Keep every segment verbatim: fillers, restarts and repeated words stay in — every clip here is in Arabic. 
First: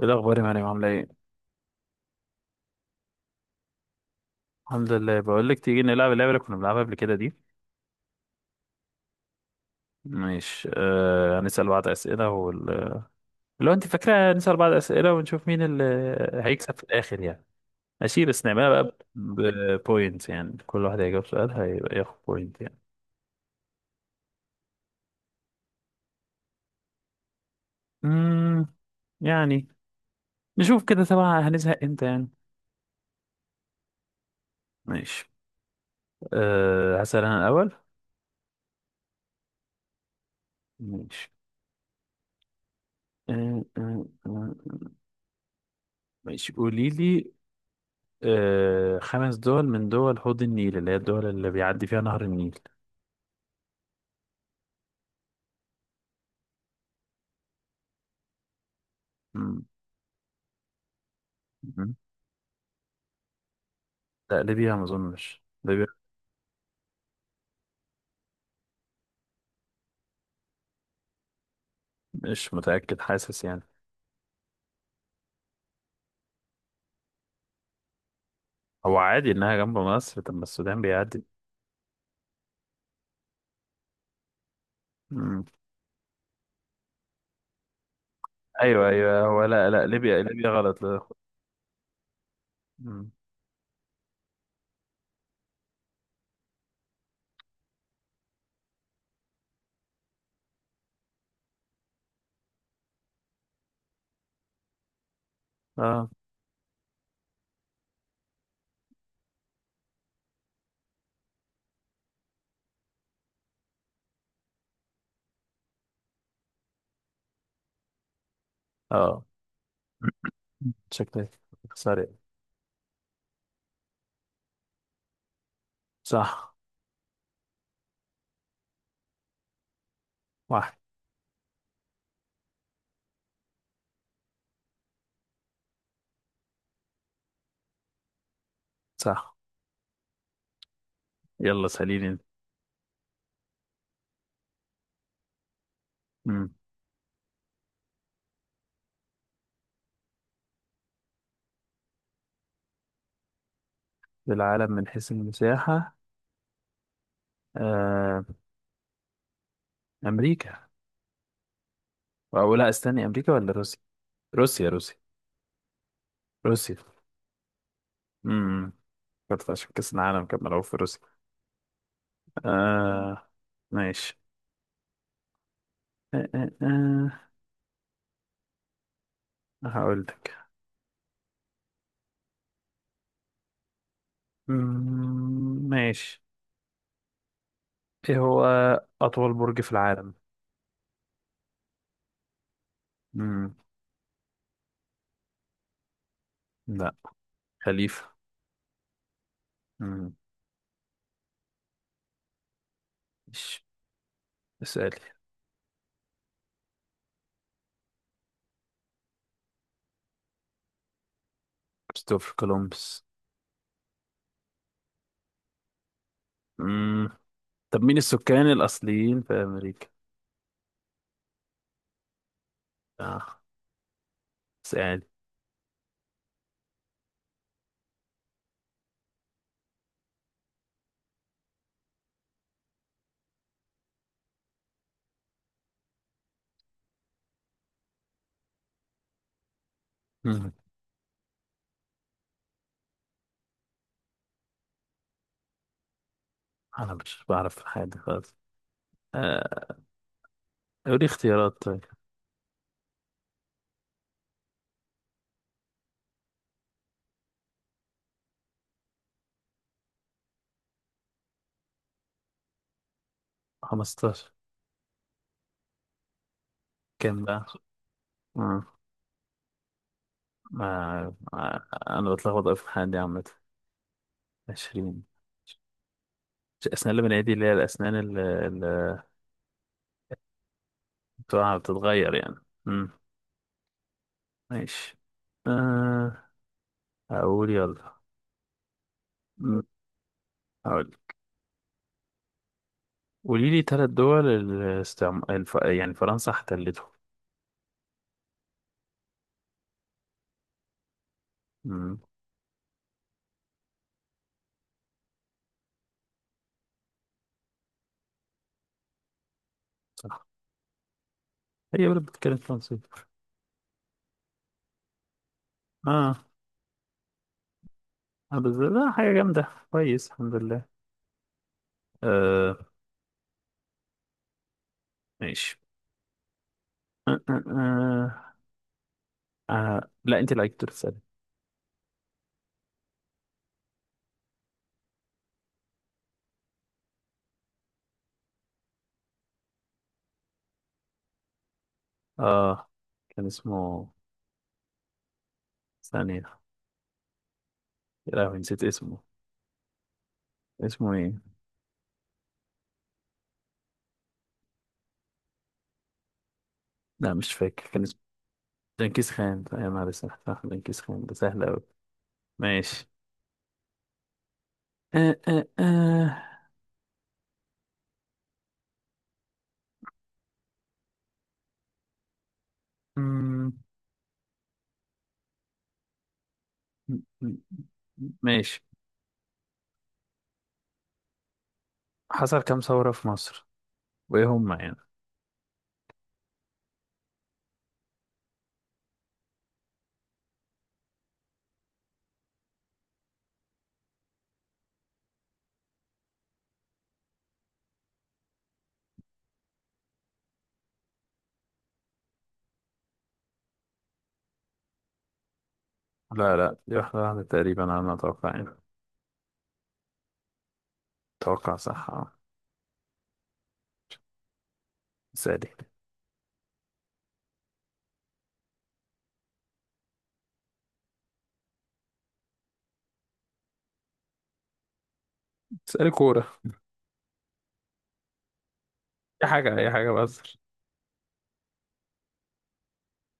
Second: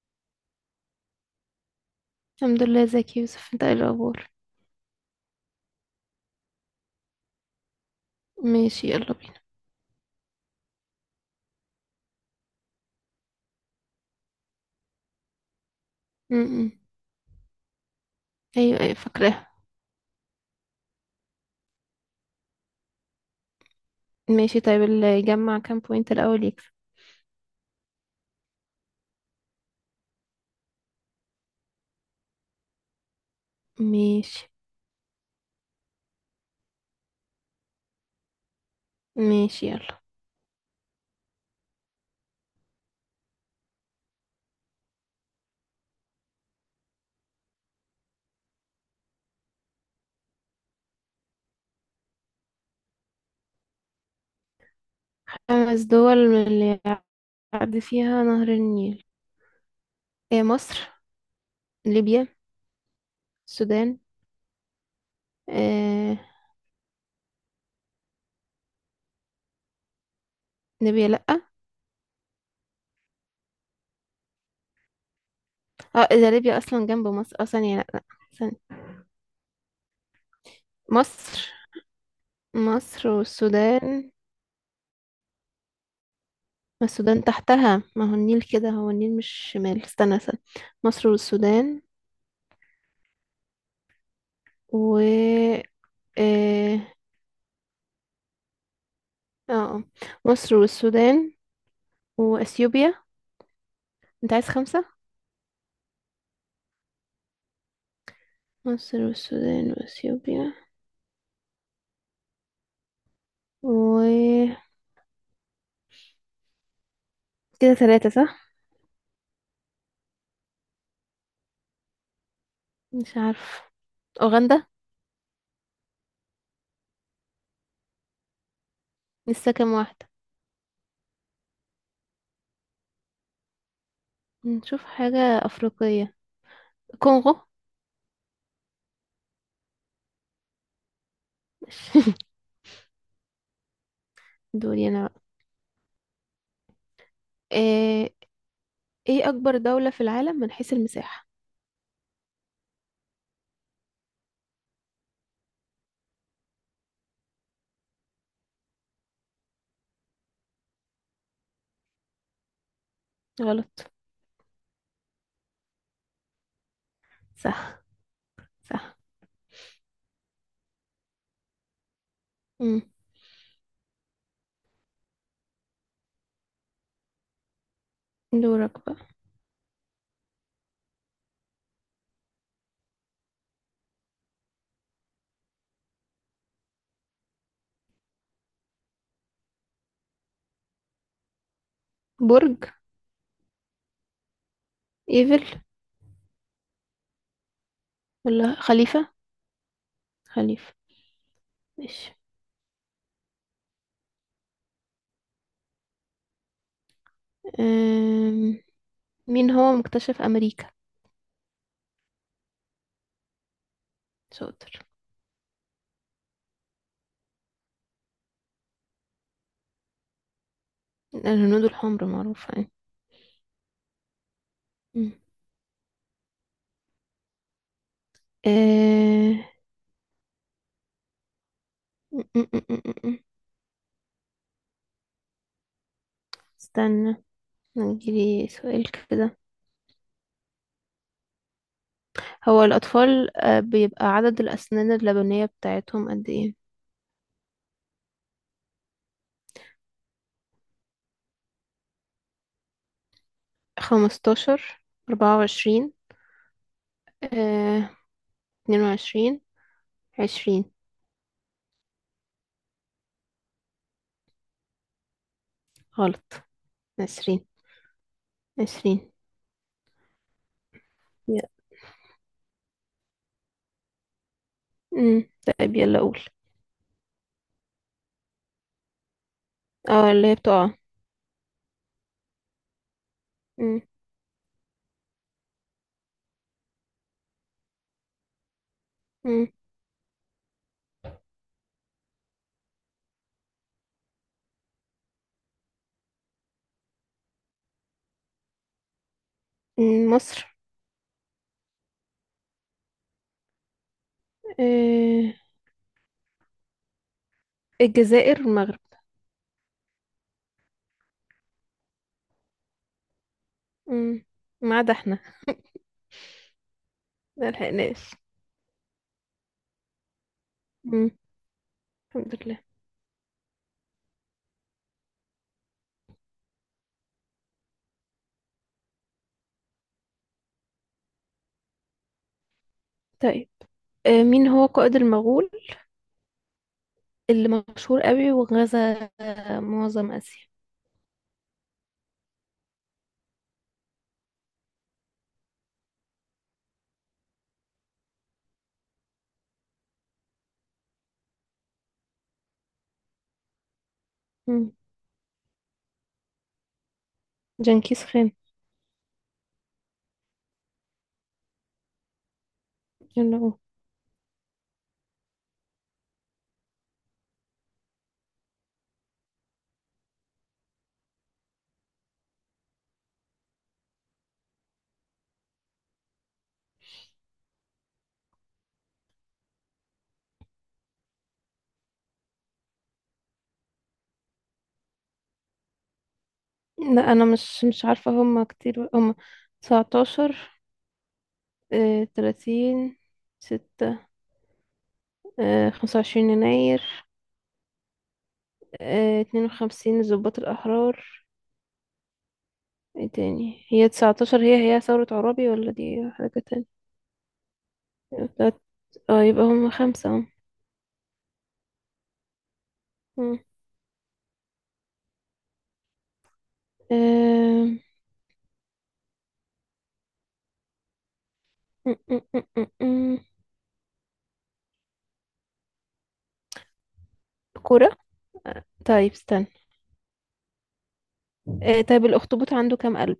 ايه الاخبار يا مريم؟ عامله ايه؟ الحمد لله. ازيك يا يوسف، انت ايه الاخبار؟ الحمد لله. بقول لك، تيجي نلعب اللعبه اللي كنا بنلعبها قبل كده دي؟ ماشي، يلا بينا. مش، آه هنسال بعض اسئله وال... لو انت فاكره، نسال بعض اسئله ونشوف مين اللي م- م. هيكسب في الاخر يعني. ماشي، بس ايوه، نعملها ايوه، بقى. فاكراها. بوينت يعني، كل واحد هيجاوب سؤال هيبقى ياخد بوينت يعني. ماشي. طيب، اللي يجمع كام بوينت الاول يكسب؟ امم يعني، نشوف كده طبعا هنزهق امتى يعني. ماشي، ماشي. آه هسال انا الاول. ماشي، يلا. ماشي. آه آه آه. آه. ماشي، قولي لي. آه، خمس دول من دول حوض النيل، اللي هي الدول اللي بيعدي فيها نهر النيل؟ خمس دول من اللي يعدي فيها نهر النيل. مم. إيه، مصر، مم. ليبيا، السودان. لا، ليبيا ما اظنش ليبيا. إيه؟ ليبيا لأ. مش متأكد، حاسس يعني. اه، اذا ليبيا اصلا جنب مصر، اه، ثانية، لأ، لأ، ثانية. هو عادي انها جنب مصر؟ طب ما السودان بيعدي. مصر، مصر والسودان. مم. ما السودان تحتها، ما هو النيل كده، ايوه هو النيل ايوه، مش هو لا شمال. لا، استنى، ليبيا استنى. ليبيا غلط، لا. مصر والسودان مم. و اه اه آه. مصر والسودان واثيوبيا. انت عايز خمسة؟ اه. مصر والسودان واثيوبيا و كده ثلاثة، صح؟ اه. شكلك سريع. مش عارف. اوغندا. صح. لسه كام واحدة؟ واحد. نشوف حاجة افريقية. كونغو. صح. يلا، سأليني انت. دوري انا بقى. مم. آه، ايه اكبر دولة في العالم من حيث المساحة؟ العالم من حيث المساحة. آه. امريكا. او لا، استني، امريكا ولا روسيا؟ غلط. روسيا، روسيا. روسيا. صح، امم صح. كانت عشان كأس العالم كان ملعوب في روسيا. مم. آه. ماشي. آه آه آه. دورك بقى. هقول لك. مم، ماشي. ايه هو أطول برج في العالم؟ برج مم. ايفل لا. خليفة. ولا خليفة. مم. خليفة. ماشي. مش اسألي. آم، مين هو مكتشف امريكا؟ كريستوفر كولومبس. شاطر. مم. طب مين السكان الأصليين في أمريكا؟ الهنود الحمر، معروفة يعني. آه. اسألي. مم. آه، م- م- م- م- م. استنى، نجيلي سؤال كده. مم. هو الأطفال آه، بيبقى عدد الأسنان اللبنية بتاعتهم قد ايه؟ أنا مش بعرف حاجة خالص. آه. قولي اختيارات طيب. خمستاشر، أربعة وعشرين، آه، اتنين وعشرين، عشرين. خمستاشر. غلط. كام بقى؟ عشرين، عشرين. ما يا. ما- انا بتلخبط أوي في الحاجات دي عامه. عشرين. مم. طيب، يلا قول. الاسنان اللي بنعيدي، اللي هي الاسنان اللي, اللي اه، اللي هي بتقع. بتوعها بتتغير يعني. امم مم. ماشي. أه. هقول، يلا. مم. أمم، هقول. قولي لي ثلاث دول الاستعم... الف... يعني فرنسا احتلته. مم. مصر، امم آه، الجزائر، المغرب. صح. هي بلد بتتكلم فرنسي؟ مم. ما عدا احنا، اه. ملحقناش. آه، بس لا حاجه جامده، كويس الحمد لله. الحمد لله. آه. ماشي. آه آه آه. آه. لا، انت اللي عليك تسألي. طيب، آه، مين هو قائد المغول اللي مشهور قوي وغزا آه، معظم آسيا؟ اه. كان اسمه، ثانية، يا لهوي نسيت اسمه، اسمه ايه؟ مم. لا مش فاكر كان اسمه. جنكيز خان. دنكيز خان، يا نهار اسود، صح، دنكيز خان ده سهل اوي. ماشي. يلا. آه آه آه. مم، مم، مم، ماشي. حصل كام ثورة في مصر؟ وايه هم يعني؟ لا، أنا مش مش عارفة. هم كتير. هم تسعتاشر، آه، ثلاثين، ستة، آه، خمسة وعشرين يناير، آه، اتنين وخمسين ضباط الأحرار. ايه تاني؟ هي تسعة عشر، هي هي ثورة عرابي ولا دي لا حاجة لا، دي تانية؟ واحدة واحدة تقريبا على ما اتوقع يعني. تلات- اه، يبقى هم خمسة اهو. اتوقع، صح، اه. مم. سألي. آه، م- م- م- م- م. سألي كورة. كرة. طيب، اي استنى. حاجة اي حاجة، بهزر. آه طيب، الأخطبوط عنده كام قلب؟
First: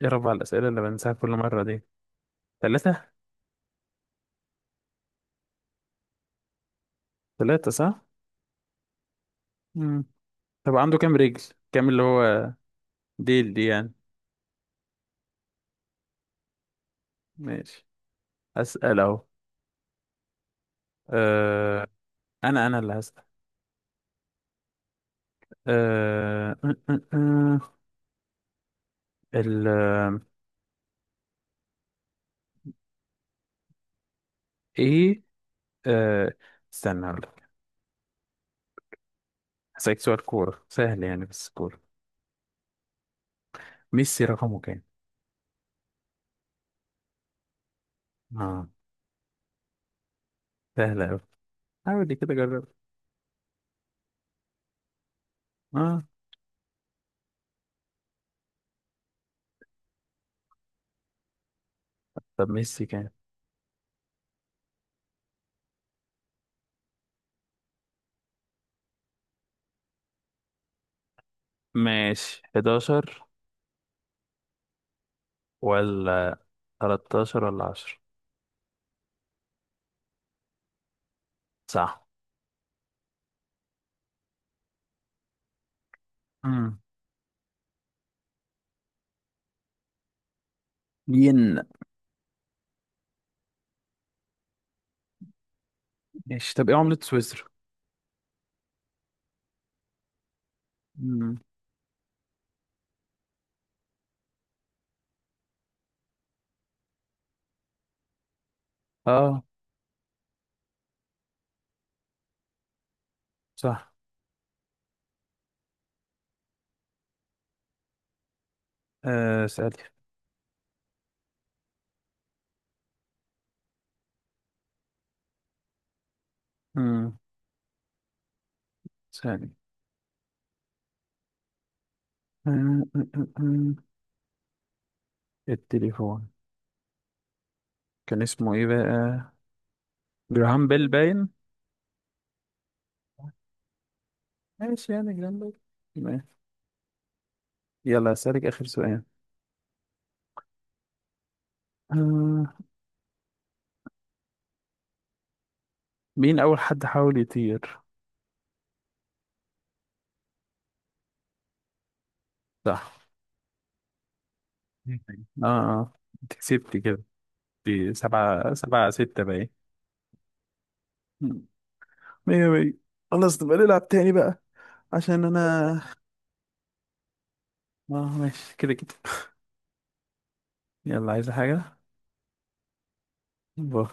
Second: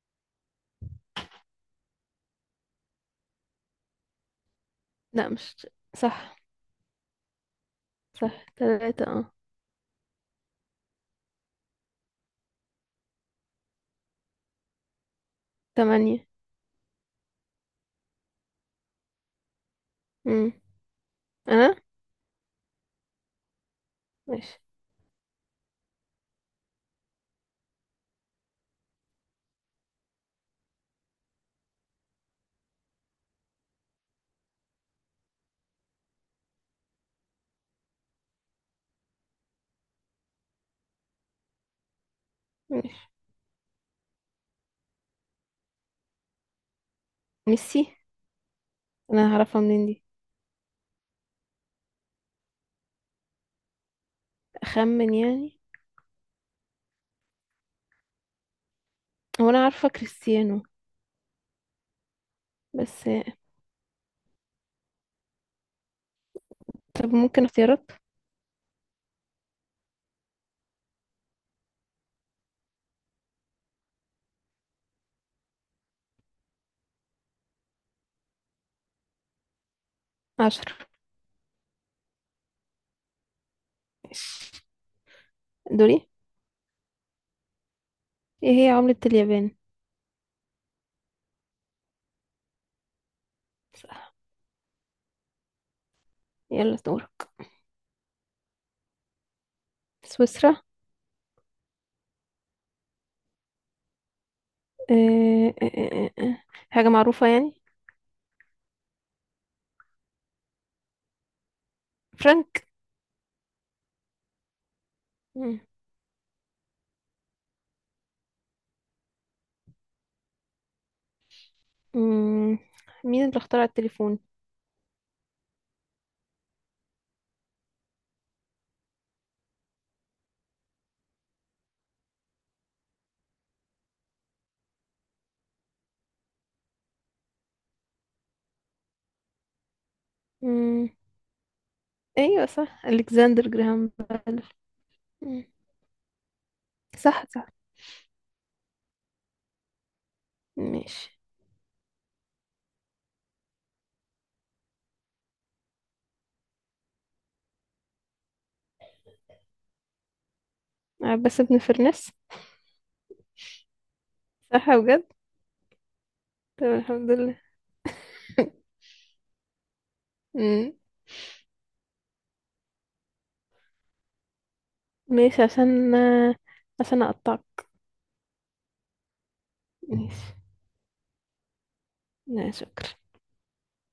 يا رب على الأسئلة اللي بنساها كل مرة دي. ثلاثة. لا، مش. صح، ثلاثة صح. صح، تلاتة، اه. مم. طب عنده كام رجل؟ كام اللي هو، ديل دي يعني؟ تمانية. ماشي. أسأل اهو. مم. أنا؟ أه... انا انا اللي هسأل. ماشي، أه... أه... أه... أه. ال آه، ايه. أه... استنى، هقول لك. هسألك سؤال كورة سهل يعني، بس كورة. ماشي. ميسي رقمه كام؟ ميسي؟ اه. أنا هعرفها منين دي؟ سهل أوي. حاول دي كده، جرب. أخمن يعني. اه. هو أنا عارفة كريستيانو. طب ميسي كام؟ بس. آه، طب ممكن اختيارات؟ ماشي، حداشر ولا تلتاشر ولا عشرة؟ عشرة. صح. ماشي، دوري. امم ايه هي عملة اليابان؟ ين. صح. ماشي. طب ايه يلا عملة دور. سويسرا؟ سويسرا. امم آه، آه، آه، آه. آه. حاجة معروفة يعني. اه. فرانك. صح. مم. أه... سألي. مم. مين اللي اخترع التليفون؟ امم سألي. أه... أه... أه... أه. آه. التليفون. كان اسمه ايه بقى؟ جراهام بيل مم. باين. ايوه، صح، الكسندر جراهام بيل. ماشي يعني، جراهام مم. بيل. ماشي. صح، صح، يلا، أسألك آخر سؤال. ماشي. آه. مين أول حد حاول يطير؟ عباس بن فرناس. صح. صح، مم. بجد. اه اه، انت طب كسبتي كده. الحمد لله. دي سبعة سبعة ستة باين. مم. مم. مية مية. خلاص، نبقى نلعب تاني بقى. عشان ماشي، انا. عشان آه، عشان اقطعك. اه، ماشي كده كده. ماشي، يلا، عايزة حاجة؟ لا شكرا. باي.